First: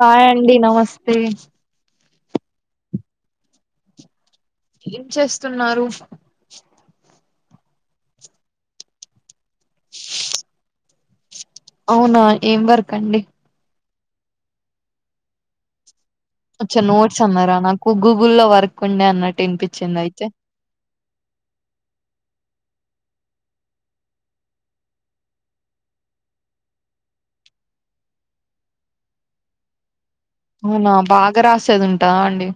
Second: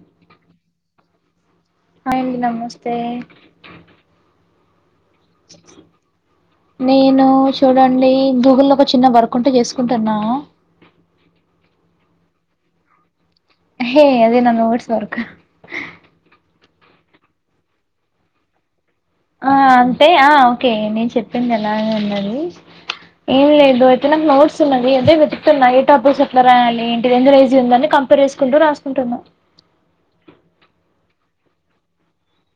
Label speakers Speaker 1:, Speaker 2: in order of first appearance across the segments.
Speaker 1: కాయ్ అండి నమస్తే
Speaker 2: హాయ్ అండి నమస్తే
Speaker 1: ఏం చేస్తున్నారు
Speaker 2: నేను చూడండి గూగుల్లో ఒక చిన్న వర్క్ ఉంటే చేసుకుంటున్నా
Speaker 1: అవునా ఏం వరకండి
Speaker 2: హే అదే నా ఓడ్స్వర్క
Speaker 1: వచ్చా నోట్స్ అన్నారా నాకు గూగుల్లో వర్క్ ఉండే అన్నట్
Speaker 2: ఆ అంతే ఆ ఓకే నేను చెప్పింది ఎలాగ ఉన్నది ఏం లేదు ఎయితేనా ఫ్ నోట్స్ ఉన్నది అదే వెతున్నాయి నైటాపుస్ ఎట్లా రాయాలి ఏంటి రజీ ఉందని కమ్ రేసుకుంటూ రాసుకుంటున్నాను
Speaker 1: అవునా బాగా రాసేదుంట అండి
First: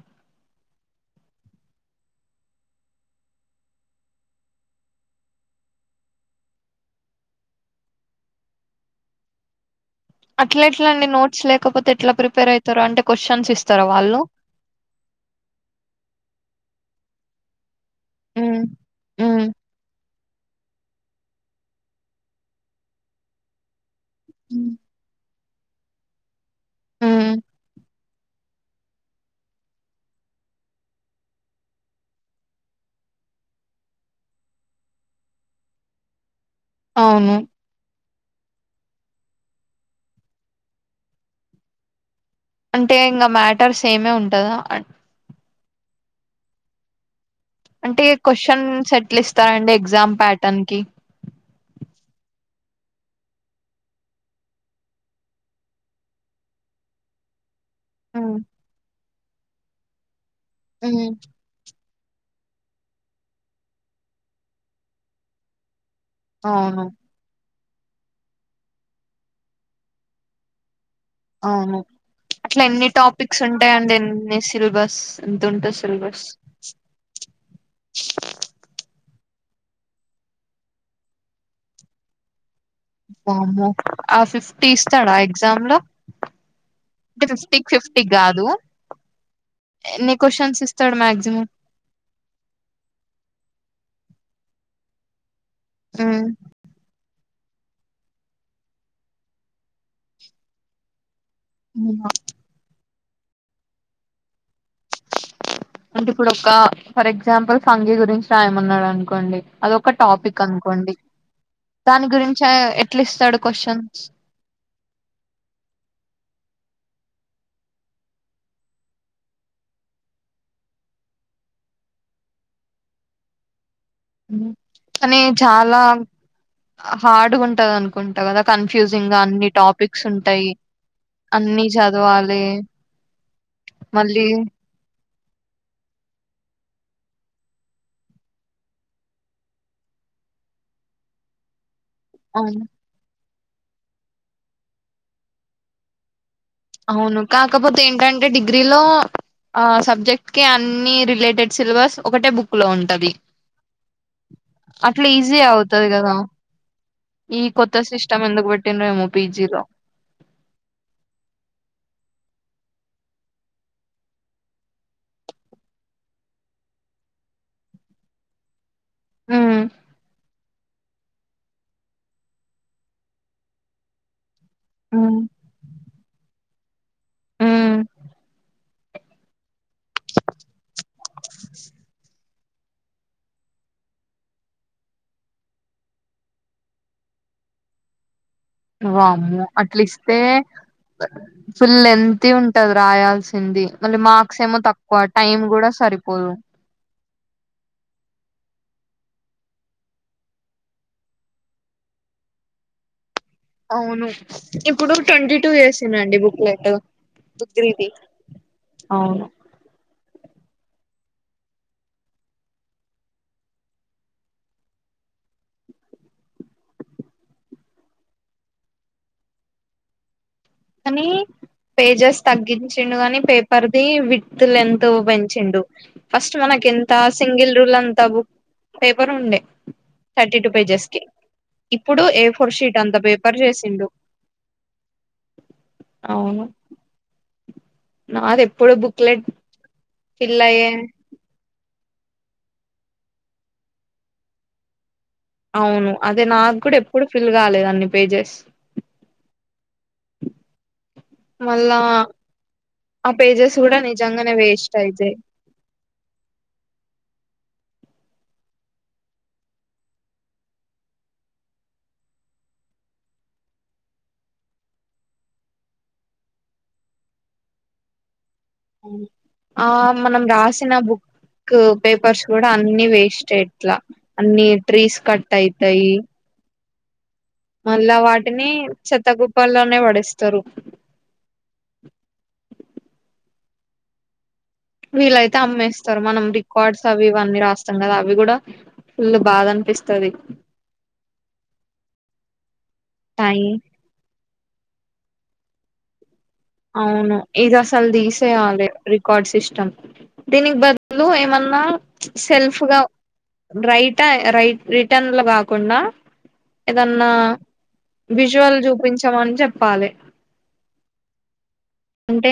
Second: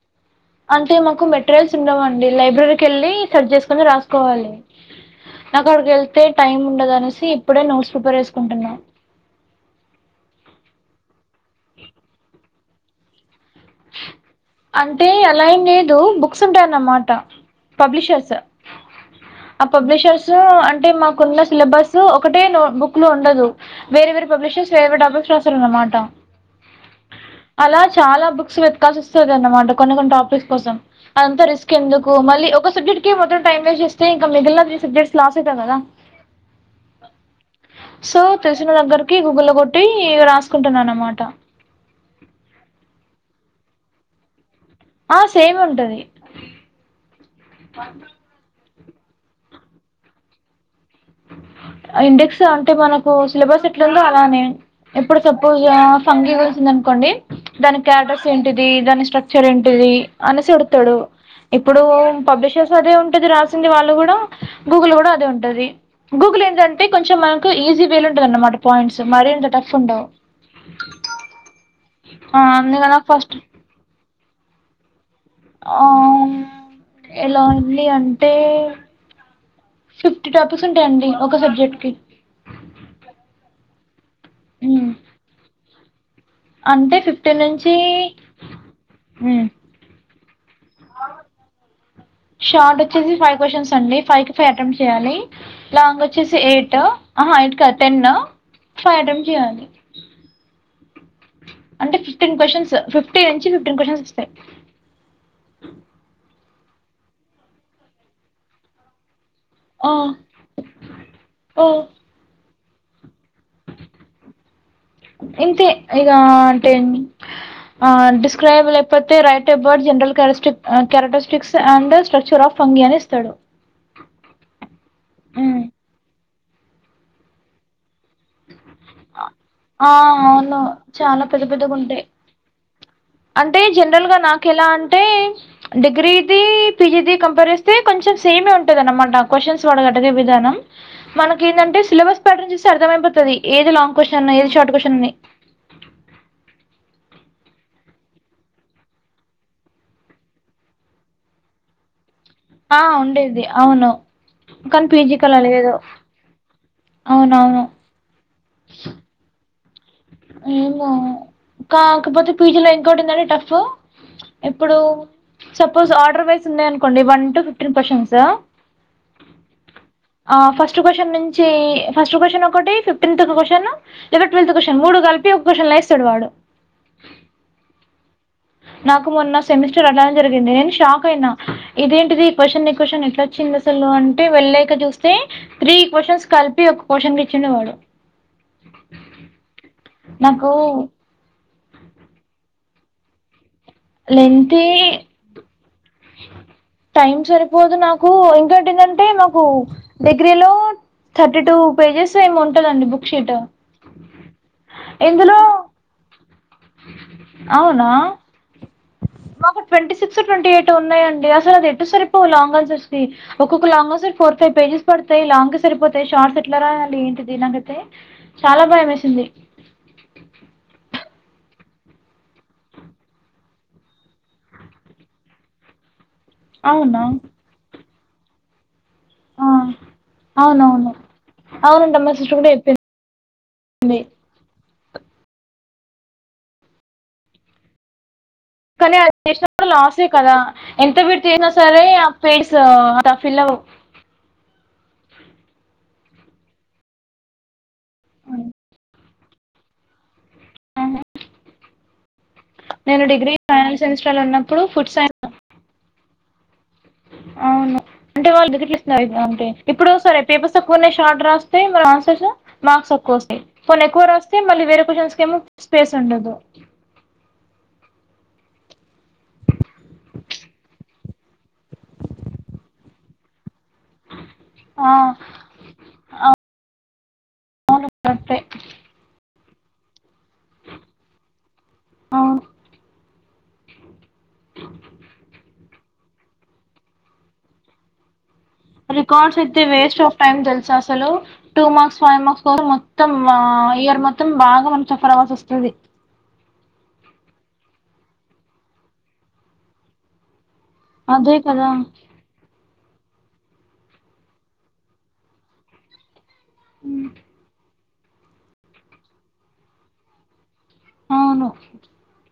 Speaker 2: అంటే మాకు మెటీరియల్స్ ఉండవు అండి లైబ్రరీకి వెళ్ళి సెర్చ్ చేసుకొని రాసుకోవాలి నాక్ అక్కడికి వెళ్తే టైమ్ ఉండదు అనేసి ఇప్పుడే నోట్స్ ప్రిపేర్ చేసుకుంటున్నా
Speaker 1: అట్ల ఎట్ల అండి నోట్స్ లేకపోతే ఎట్లా ప్రిపేర్ అవుతారు అంటే కోషన్స్ ఇస్తారా వాళ్లు
Speaker 2: అంటే అలా ఏం లేదు బుక్స్ ఉంటాయన్నమాట పబ్లిష్
Speaker 1: ఉ ఉ
Speaker 2: పబ్లిషర్స్ అంటే మాకున్న సిలబస్ ఒకటే నోట్ బుక్కులో ఉండదు వేరే వేరే పబ్లిషర్స్ వేరే వేరే టాపిక్స్ రాసారు అన్నమాట
Speaker 1: ఉమ్
Speaker 2: అలా చాలా బుక్ బుక్స్ వెతకాల్సిస్తుంది అన్నమాట కొన్ని కొన్ని టాపిక్స్ కోసం అంతా రిస్క్ ఎందుకు మళ్లీ ఒక సబ్జెక్ట్ కి మొత్తం టైమ్ వేస్ట్ చేస్తే ఇంకా మిగిలిన అన్ని సబ్జెక్ట్స్ లాస్ అయితం కదా
Speaker 1: అవును
Speaker 2: సో తెలిసిన దగ్గరికి గూగుల్లో కొట్టి రాసుకుంటున్నా అనమాట
Speaker 1: అంటే ఇంకా మ్యాటర్స్ సేమే ఉంటదా
Speaker 2: ఆ సేమ్ ఉంటది
Speaker 1: అంటే క్వశ్చన్స్ ఎట్ల ఇస్తారండి ఎగ్జామ్ ప్యాటన్కి
Speaker 2: ఆ ఇండెక్సు అంటే మనకు సిలబస్ ఎట్లుందో అలానే ఇప్పుడు సపోజ్ ఫంగీవేసింది అనుకోండి దాని క్యాటస్
Speaker 1: ఉమ్
Speaker 2: ఏంటిది దాని స్ట్రక్చర్ ఏంటిది అనేసి అడుగుతాడు
Speaker 1: ఉమ్,
Speaker 2: ఇప్పుడు పబ్లిషర్స్ అదే ఉంటది రాసింది వాళ్ళుకూడా గూగుల్లో కూడా అదే ఉంటది గూగుల్ ఏందంటే
Speaker 1: అవును
Speaker 2: కొంచెం మనకు ఈజీ వేలో ఉంటంది అన్నమాట పాయింట్స్ మరి అంతా టఫ్ ఉండవు ఆ అందుగన ఫస్ట్
Speaker 1: టేన్డ్ ఎన్ని సిలబస్ ఎంత ఉంటుంది సిలబస్
Speaker 2: ఆహ్ ఎలా ఉంది అంటే ఫిఫ్టీ టాపిక్స్ ఉంటాయండి ఒక సబ్జెక్టుకి
Speaker 1: వామ్మో ఆ ఫిఫ్టీ
Speaker 2: ఉమ్.
Speaker 1: ఇస్తాడా ఎగ్జామ్లో
Speaker 2: అంటే
Speaker 1: టే
Speaker 2: ఫిఫ్టీన్
Speaker 1: ఫిఫ్టీక్
Speaker 2: నుంచి
Speaker 1: ఫిఫ్టీ గాదు ఎన్ని క్వశ్చన్స్ ఇస్తాడు మాక్సిమం
Speaker 2: షార్ట్ వచ్చేసి ఫైవ్ క్వశ్చన్స్ అండి ఫైవ్ కి ఫైవ్ ఎటెంమ్ చేయాలి లాంగ్ వచ్చేసి ఎయిటు ఆహా ఎయిట్ కాదు టెన్ ఫైవ్ ఎటెంమ్ చేయ్యాలి అంటే ఫిఫ్టీన్ క్వశ్చన్సు ఫిటీ నుంచి ఫిఫ్టీటీన్ క్వశ్చన్స్ వస్తాయి
Speaker 1: అంటే ఇప్పుడు ఒక ఫర్ ఎగ్జాంపుల్ ఫంగయ్ గురించి రాయమన్నాడు అనుకోండి
Speaker 2: ఆ,
Speaker 1: అదొక టాపిక్ అనుకోండి
Speaker 2: ఆ,
Speaker 1: దాని గురించి ఎట్లా ఇస్తాడు క్వశ్చన్స్
Speaker 2: ఇంతే ఇగా అంటే ఏం అ డిస్క్రైబ్ లేకపోతే write about general characteristic a characteristics and structure of fungi అనే ఇస్తాడు
Speaker 1: అని
Speaker 2: ఉమ్.
Speaker 1: చాలా హార్డ్ ఉంటది అనుకుంటా కదా కన్ఫ్యూజింగ్గా అన్ని
Speaker 2: ఆ,
Speaker 1: టాపిక్స్ ఉంటాయి
Speaker 2: అవును చాలా పెద్ద
Speaker 1: అన్ని
Speaker 2: పెద్దగా ఉంటాయి
Speaker 1: చదవాలి
Speaker 2: అంటే జనరల్గా
Speaker 1: మళ్ళీ
Speaker 2: నాకు ఎలా అంటే డిగ్రీది పీజీది కంపేర్ చేస్తే కొంచెం సేమే ఉంటంది అన్నమాట క్వశ్చన్స్ వాడు అడిగే విధానం మనకి ఏందంటే సిలబస్ ప్యాటర్న్
Speaker 1: అవును
Speaker 2: చూస్తే అర్థం అయిపోతది ఏది లాంగ్క్వశ్చన్ ఏది షార్ట్ క్వశ్చన్ అని
Speaker 1: అవును కాకపోతే ఏంటంటే డిగ్రీలో ఆ సబ్జెక్ట్కి అన్ని రిలేటెడ్ సిలబస్ ఒకటే బుక్లో
Speaker 2: ఆ!
Speaker 1: ఉంటది
Speaker 2: ఉండేది. అవును. కానీ
Speaker 1: అట్లా
Speaker 2: పీజీకి అలా
Speaker 1: ఈజీ
Speaker 2: లేదు.
Speaker 1: అవుతుంది కదా ఈ
Speaker 2: అవునవును.
Speaker 1: కొత్త సిస్టమ్ ఎందుకు పెట్టిండ్రు ఏమో పీజీలో
Speaker 2: ఏమో కాకపోతే పీజీలో ఇంకోటి ఉందండి టఫ్ ఎప్పుడు సపోజ్ ఆర్డర్ వేసిందే అనుకోండి వన్ టు ఫిఫ్టీన్ క్వశ్చన్సు
Speaker 1: హ్మ్
Speaker 2: ఆ ఫస్ట్ క్వశ్చన్ నించి ఫస్ట్ క్వశ్చన్ ఒకటి ఫిఫ్న్త్ ఒక క్వశ్చను లేద ట్వెల్త్ క్వశ్చన్ మూడు
Speaker 1: ఉమ్,
Speaker 2: కలిపి ఒక క్వశ్చన్ల ఇస్తాడు వాడు
Speaker 1: మ్మ్
Speaker 2: నాకు మొన్న సెమిస్టర్ అట్లనే జరిగింది నేను షాక్ అయినా ఇదేంటిది క్వశ్చన్ని క్వశ్చన్ ఎట్లా వచ్చింది అ సలు అంటే వెళ్ళక చూస్తే త్రీ క్వశ్చన్స్ కలిపి ఒక క్వశ్చన్ ఇచ్చిందేవాడు
Speaker 1: వామ్మో అట్లీస్
Speaker 2: నాకూ
Speaker 1: ఫుల్ లెన్తి ఉంటది రాయాల్సింది మళ్ళీ మార్క్సేమో
Speaker 2: లెంతీ
Speaker 1: తక్కువ టైమ్ కూడా సరిపోదు
Speaker 2: టైమ్ సరిపోదు నాకు ఇంకోటి ఎదంటే మాకు డిగ్రీలో థర్టీ టూ పేజెస్ ఏమో ఉంటదండి బుక్ షీటు
Speaker 1: అవును ఇప్పుడు ట్వంటీ టూ ఏసిండ్రండి బు లేట్ [unintelligible] అవును
Speaker 2: మాకి ట్వంటీ సిక్స్ ట్వంటీ ఎయిట్ ఉన్నాయండి అసలు ఎటు సరిపోవు లాంగ్ ఆన్సర్ ది ఒక్కొక్క long answers four five pages పడతాయి లాంగే సరిపోతాయి షార్ట్ ఎట్లా రాయాలి ఏంటిదీ నాకైతే చాలా భయమేసింది
Speaker 1: కానీ పేజెస్ తగ్గించిండు గానీ పేపర్ది విడ్త్ లెంత్ పెంచిండు ఫస్ట్ మనకెంత
Speaker 2: అవునా
Speaker 1: సింగిల్ రూల్డ్ అంత బు పేపర్ ఉండే
Speaker 2: ఆ,
Speaker 1: థర్టీ టూ పేజెస్
Speaker 2: అవునవును
Speaker 1: కి
Speaker 2: అవునంట
Speaker 1: ఇప్పుడు
Speaker 2: మా
Speaker 1: ఏ
Speaker 2: సిస్టర్ కూడా
Speaker 1: ఫోర్ షీట్
Speaker 2: చెప్పింది
Speaker 1: అంత పేపర్ కర్రీ చేసిండు అవును నాది ఎప్పుడు
Speaker 2: కానీ అది
Speaker 1: బుక్లెట్
Speaker 2: చేసినప్పుడు లాసే కదా కదా
Speaker 1: ఫిల్ అయ్యే
Speaker 2: ఎంత పెట్ సరే పేస్ఫిలా [unintelligible]
Speaker 1: అవును అది నాకు కూడా ఎప్పుడు ఫిల్ కాలే అన్ని పేజెస్
Speaker 2: ఆహా
Speaker 1: మళ్ళా ఆ పేజెస్ కూడా
Speaker 2: ఫైనల్ సెమిస్టర్లో
Speaker 1: నిజంగానే
Speaker 2: ఉన్నప్పుడు
Speaker 1: వేస్ట్
Speaker 2: ఫుడ్
Speaker 1: అయితే
Speaker 2: సైన్స్ అవును అంటే వాళ్ళు దిదిరిలిస్తున్నారు [unintelligible] అంటే ఇప్పుడు సరే పేపర్స్ తక్కువ ఉన్నాయి షార్ట్ రాస్తే మరి ఆన్సర్స్ మార్క్స్ తక్కువ వస్తాయి పోనీ మరి ఎక్కువ రాస్తే మళ్లీ వేరే క్యూస్షన్స్ కి ఏమో పేస్ ఉండదు
Speaker 1: ఆ మనం రాసిన బుక్ బుక్ పేపర్స్ కూడా అన్ని వేస్తే ఎట్లా అన్ని
Speaker 2: ఆ
Speaker 1: ట్రీస్ కట్ అయితాయి
Speaker 2: అవును
Speaker 1: మళ్ళా
Speaker 2: కరెక్టే
Speaker 1: వాటిని చెత్త కుప్పల్లోనే పడేస్తారు
Speaker 2: ఆ
Speaker 1: వీలైతే అమ్మేస్తారు మనం రికార్డ్స్ అవివన్నీ రాస్తుండగా అవి కూడా ఫుల్
Speaker 2: రికార్డ్స్
Speaker 1: బాధ
Speaker 2: అయితే వేస్ట్
Speaker 1: అనిపిస్తది
Speaker 2: ఆఫ్ టైమ్ తెలుసా అసలు two marks five marks four మొత్తం ఆ
Speaker 1: టై
Speaker 2: ఇయర్ మొత్తం బాగా మనం సఫర్ అవ్వాల్సో స్తాది
Speaker 1: అవును ఇది అసల్ తీసేయాలి రికార్డ్ సిస్టమ్ దీనికి బదులు బదులు
Speaker 2: అదే
Speaker 1: ఏమన్నా
Speaker 2: కదా
Speaker 1: సెల్ఫ్ గా రైటా రై రిటర్న్లు కాకుండా ఏదన్నా
Speaker 2: ఉమ్,
Speaker 1: విజువల్ చూపించమని చెప్పాలి
Speaker 2: అవును
Speaker 1: అంటే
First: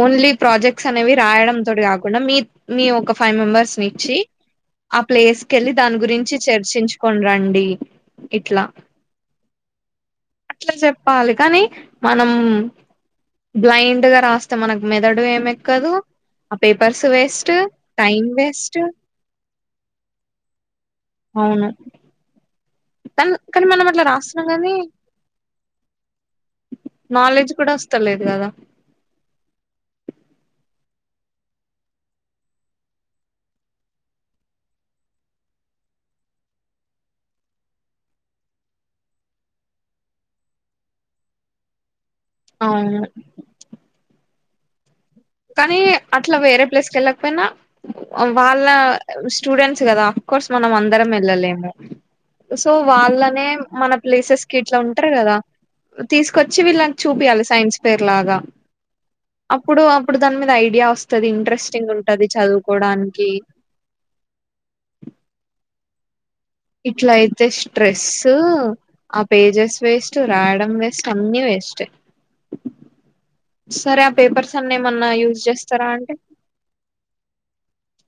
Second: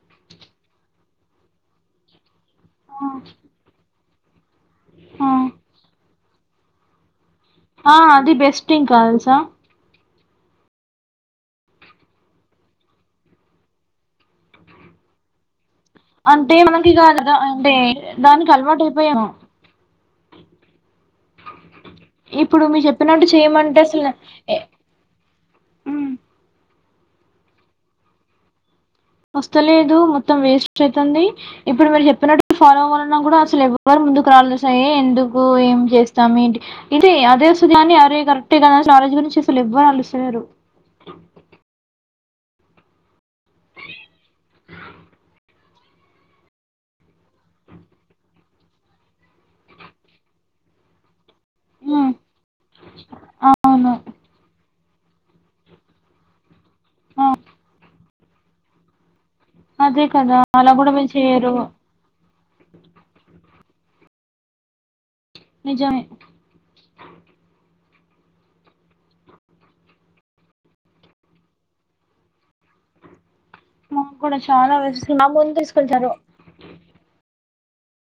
Speaker 1: ఓన్లీ ప్రాజెక్ట్స్ అనేవి రాయడం తోటి కాకుండా మీ మీ
Speaker 2: ఆ
Speaker 1: ఒక ఫైవ్ మెంబెర్స్ నిచ్చి ఆ ప్లేస్ కెళ్ళి దాని గురించి చర్చించుకొని రండి
Speaker 2: ఆ అది బెస్ట్ ఇంకా తెలుసా
Speaker 1: అట్ల చెప్పాలి కానీ మనం బ్లైండ్ గా రాస్ అంత మనకు మెదడు ఏం ఎక్కదు
Speaker 2: అంటే
Speaker 1: ఆ
Speaker 2: మనకి
Speaker 1: పేపర్స్
Speaker 2: కాదు దా-
Speaker 1: వేస్ట్
Speaker 2: అంటే
Speaker 1: టైం
Speaker 2: దానికి
Speaker 1: వేస్ట్
Speaker 2: అలవాటు అయిపోయాము
Speaker 1: అవును
Speaker 2: ఇప్పుడు మీరు చెప్
Speaker 1: తన్ కానీ మనం అట్లా రాస్తున్నాం గానీ
Speaker 2: హ్మ్.
Speaker 1: నాలెడ్జ్ కూడా వస్తలేదు కదా
Speaker 2: వస్తలేదు మొత్తం వేస్ట్ అయితాంది ఇప్పుడు మీరు చెప్పినట్టు ఫాలో అవ్వాలన్నా కూడా అసలు ఎవరు ముందుకు రాలేదు సాయి ఎందుకు ఏం చేస్తామేంటి ఇదే అదేస్తుంది అని అరే కరెక్టే కదా అసలు కలేజ్ గురించి అసలు ఎవ్వరు ఆలోచిస్తలేరు
Speaker 1: అవును కానీ అట్లా వేరే ప్లేస్ కి వెళ్ళకపోయినా వాళ్ళ స్టూడెంట్స్ కదా అఫ్ కోర్స్ మనం అందరం వెళ్ళలేము
Speaker 2: హ్మ్.
Speaker 1: సో వాళ్ళనే
Speaker 2: అవును.
Speaker 1: మన ప్లేసెస్ కి ఇట్లా ఉంటారు కదా తీసుకొచ్చి వీళ్ళకి
Speaker 2: ఆ!
Speaker 1: చూపియాలి సైన్స్ పేరు లాగా అప్పుడు
Speaker 2: అదే
Speaker 1: అప్పుడు దాని
Speaker 2: కదా
Speaker 1: మీద
Speaker 2: అలా
Speaker 1: ఐడియా
Speaker 2: కూడా వీళ్ళు
Speaker 1: వస్తుంది
Speaker 2: చేయరు.
Speaker 1: ఇంట్రెస్టింగ్ ఉంటది చదువుకోడానికి
Speaker 2: నిజామే
Speaker 1: ఇట్ల అయితే స్ట్రెస్ ఆ పేజెస్ వేస్ట్ రాయాడమ్ వేస్ట్ అన్నీ వేస్ట్ సరే ఆ
Speaker 2: మాకు కూడా
Speaker 1: పేపర్స్
Speaker 2: చాలా
Speaker 1: అన్ని
Speaker 2: వేస్ట్
Speaker 1: ఏమన్నా
Speaker 2: నా
Speaker 1: యూజ్
Speaker 2: ముందు
Speaker 1: చేస్తారా
Speaker 2: తీసుకుంటారు.
Speaker 1: అంటే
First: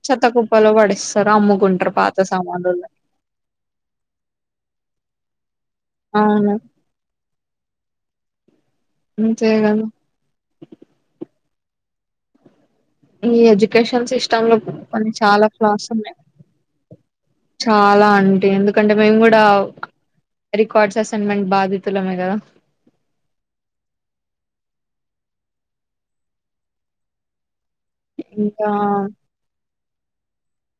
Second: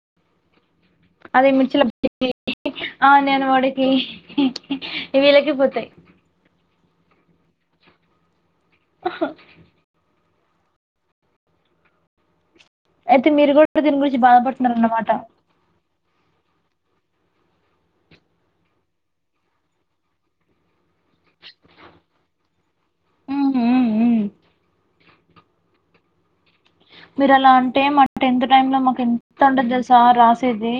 Speaker 1: చెత్త కుప్పలో పడిస్తారు అమ్ముకుంటారు పాత సామానులు
Speaker 2: ఆ నేను వాడకి వీళ్ళకి పోతాయి
Speaker 1: అవును ఉచేయగలను
Speaker 2: అయితే
Speaker 1: ఈ
Speaker 2: మీరు కూడా దీని
Speaker 1: ఎడ్యుకేషన్
Speaker 2: గురించి
Speaker 1: సిస్టమ్ లో కొన్ని
Speaker 2: బాధపడుతున్నారన్నమాట.
Speaker 1: చాలా క్లాస్ ఉన్నాయి చాలా అంటే ఎందుకంటే మేము కూడా రికార్డ్స్ అసైన్మెంట్ బాధితులమే కదా
Speaker 2: ఉ ఊ ఊ మీరు అలా అంటే మా టెన్త్ టై
Speaker 1: ఇంకా
Speaker 2: లో మాకు ఎంత ఉంటంది తెలుసా రాసేది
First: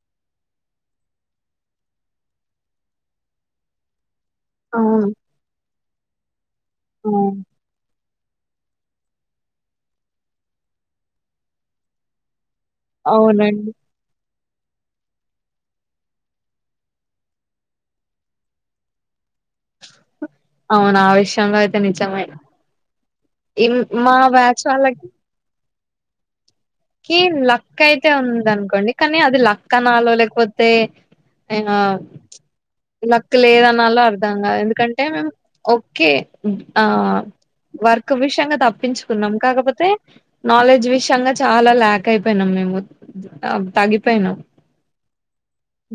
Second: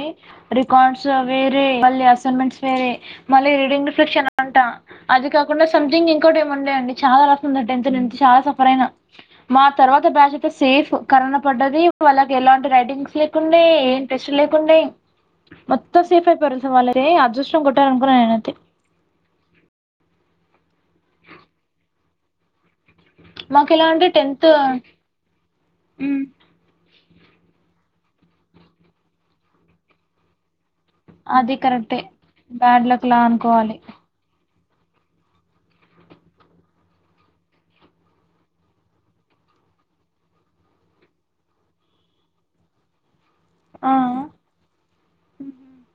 Speaker 2: రికార్డ్స్ వేరే మళ అసైన్మెంట్స్ వేరే మళ్ళీ రీడింగ్ ఫక్షన్ అంటా
Speaker 1: అవును
Speaker 2: అది కాకుండా సంథింగ్ ఇంకోటి ఏమి ఉండే అండి చాలా రాస
Speaker 1: అవును
Speaker 2: ఉంది టెన్త్ నుంచి చాలా సఫర్ అయినా మా తర్వాత బ్యాచ్ అయితే సేఫ్ కరోనా పడ్డది వాళ్ళకి ఎలాంటి రైట్ థింగ్స్ లేకుండే
Speaker 1: అవునండి
Speaker 2: ప్రెషన్ లేకుంటె మొత్తం సేఫ్ అయిపోరు వాళ్ళతే అదృష్టం కొట్టాలే అనుకున్నాను నేనైతే
Speaker 1: అవునా ఆ విషయంగా అయితే ఇన్ నిజమైన
Speaker 2: మాకెలా
Speaker 1: మా బ్యాచ్ వాళ్ళకి
Speaker 2: ఉ
Speaker 1: కి లక్కు అయితే ఉంద అనుకోండి కానీ అది లక్కు అనాలో లేకపోతే
Speaker 2: అది
Speaker 1: అయినా
Speaker 2: కరెక్టే. బ్యాడ్ లక్‌లా
Speaker 1: లక్కు
Speaker 2: అనుకోవాలి.
Speaker 1: లేదనాలో అర్ధాంగా ఎందుకంటే అంటే మేము ఓకే ఆ వర్క్ విషయంగా తప్పించుకున్నాం కాకపోతే నాలెడ్జ్ విషయంగా చాలా ల్యాక్ అయిపోయినాం మేము
Speaker 2: ఆ! ఆ!
Speaker 1: తగ్గిపోయినా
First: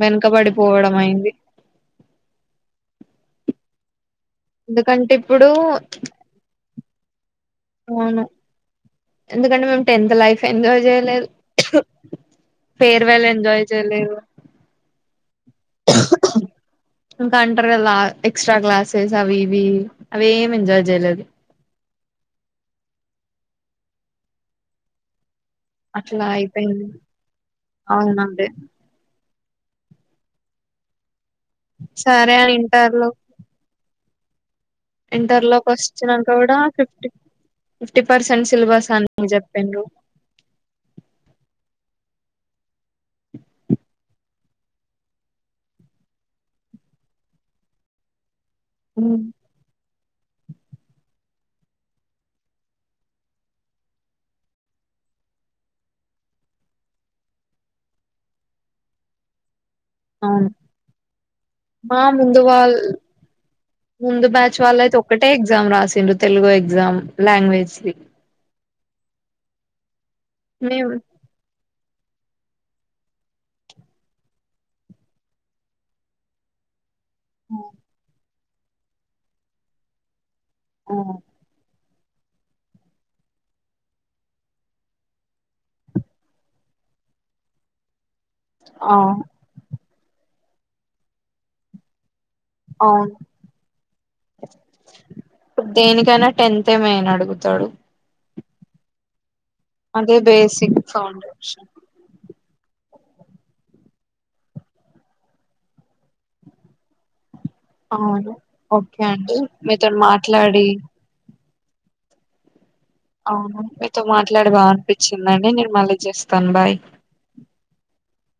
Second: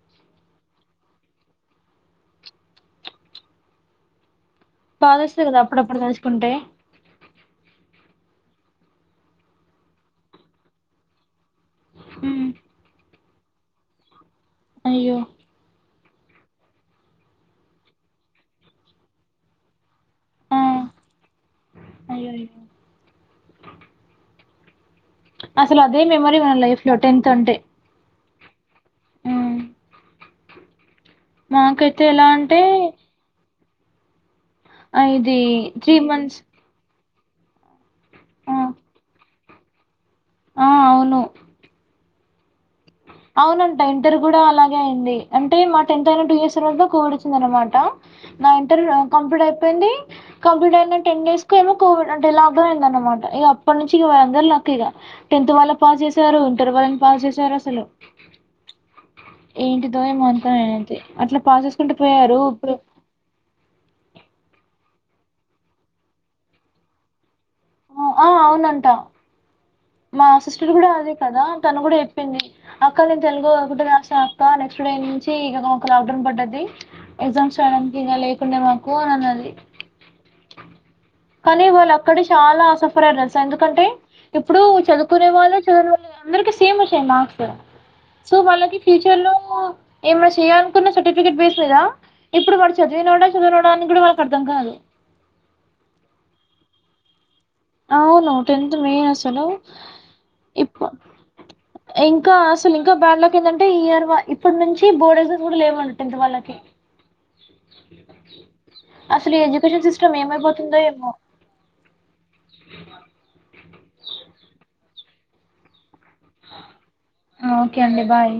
Speaker 1: వెనుకబడిపోవడం అయింది ఎందుకంటే
Speaker 2: బాధ వస్తుంది
Speaker 1: ఇప్పుడు
Speaker 2: కదా అప్పుడప్పుడు తలుసుకుంటే
Speaker 1: అవును ఎందుకంటే మేము టెన్త్ లైఫ్ ఎంజాయ్ చేయలేదు
Speaker 2: ఉ
Speaker 1: ఫేర్వెల్ ఎంజాయ్ చేయలేదు
Speaker 2: అయ్యో
Speaker 1: దగ్గు సౌండ్ ఇంకా అంటారు కలా ఎక్స్ట్రా క్లాసెస్ అవి ఇవి అవి ఏమి ఎంజాయ్ చేయలేదు
Speaker 2: అయ్యయ్యో అసలు అదే మెమరీ మన లైఫ్ లో టెన్త్ అంటే
Speaker 1: అవునండి
Speaker 2: ఆ మాకైతే ఎలా
Speaker 1: సరే అని
Speaker 2: అంటే
Speaker 1: ఇంటర్ లో
Speaker 2: ఆ ఇది
Speaker 1: ఇంటర్ లోకి
Speaker 2: త్రీ
Speaker 1: వచ్చినా
Speaker 2: మంత్స్
Speaker 1: కూడా ఫిఫ్టీ ఫిఫ్టీ పర్సెంట్
Speaker 2: ఆ
Speaker 1: సిలబస్ అని చెప్పిన్రు
Speaker 2: ఆ అవును అవునంట ఇంటర్ కూడా అలాగే అయింది అంటే మా టెన్త్ అయిన టూ ఇయర్స్ తరువాత కోవిడ్ వచ్చింద అనమాట నా ఇంటర్
Speaker 1: హ్మ్,
Speaker 2: కంప్లీట్ అయిపోయింది కంప్లీట్ అయిన టెన్ డేస్ కే ఏమో కోవిడ్ అంటే లాక్ డౌన్ అయిందన్నమాట ఇగ అప్పటి నుంచి ఇక వందరు [unintelligible] లాక్ ఇగ టెన్త్ వాళ్ళని పాస్ చేసారు ఇంటర్ వాళ్ళని పాస్ చేసారు అసలు ఏంటిదో ఏమో
Speaker 1: అవును
Speaker 2: అంతా అన [unintelligible] అట్లా పాసేసుకుంటూ
Speaker 1: మా
Speaker 2: పోయారు
Speaker 1: ముందు
Speaker 2: ఇప్పుడు
Speaker 1: వాళ్ళ ముందు బ్యాచ్ వాళ్ళ అయితే ఒక్కటే ఎగ్జామ్ రాసిండ్రు తెలుగు ఎగ్జామ్ లాంగ్వేజ్ ది
Speaker 2: ఆ అవునంట మా సిస్టర్ కూడా
Speaker 1: మేము
Speaker 2: అదే కదా తను కూడా చెప్పింది అక్క నేను తెలుగు ఒకటే రాసా అక్క నెక్స్ట్ డే నుంచి ఇక లాక్ డౌన్ పడ్డది ఎగ్జామ్స్ రాయడానికి ఇగ లేకుండే మాకు అని అన్నది
Speaker 1: ఆ
Speaker 2: కానీ వాళ్ళు అక్కడ చాలా సఫర్ అయ్యిరు తెలుస ఎందుకంటే ఇప్పుడు చదువుకునే వాళ్ళు చదువని వాళ్ళు అందరికి సేమ్ వచ్చాయి మార్క్స్ సో వాళ్ళకి
Speaker 1: ఆ,
Speaker 2: ఫ్యూచర్ లో ఏమైనా చేయనుకున్న సర్టిఫికెట్ వేస్లేదా [unintelligible] ఇప్పుడు వాడు
Speaker 1: అవును
Speaker 2: చదివినోడా చదువనోడా అని కూడా వాడికి అర్థం కాదు
Speaker 1: ఇప్పుడు దేనికైనా టెన్త్ ఏ మేయిన్ అడుగుతాడు
Speaker 2: అవును టెన్త్ మేయిన్ అసలు
Speaker 1: అదే బేసిక్
Speaker 2: ఇప్పు
Speaker 1: ఫౌండేషన్
Speaker 2: ఇంకా అసలు ఇంకా బ్యాడ్ లక్ ఎందంటే ఇయర్ ఇప్పుడు నుంచి బోర్డ్ ఎగ్జామ్స్ కూడా లేవండి టెంత్ వాళ్ళకి
Speaker 1: అవును ఓకే
Speaker 2: అసలు
Speaker 1: అండి
Speaker 2: ఈ ఎడ్యుకేషన్
Speaker 1: మీతోటి
Speaker 2: సిస్టమ్
Speaker 1: మాట్లాడి
Speaker 2: ఏమైపోతుందో ఏమో
Speaker 1: అవును మీతో మాట్లాడి బాగా అనిపించిందండి నేను మళ్ళీ చేస్తాను బాయ్
Speaker 2: ఓకే అండి బాయ్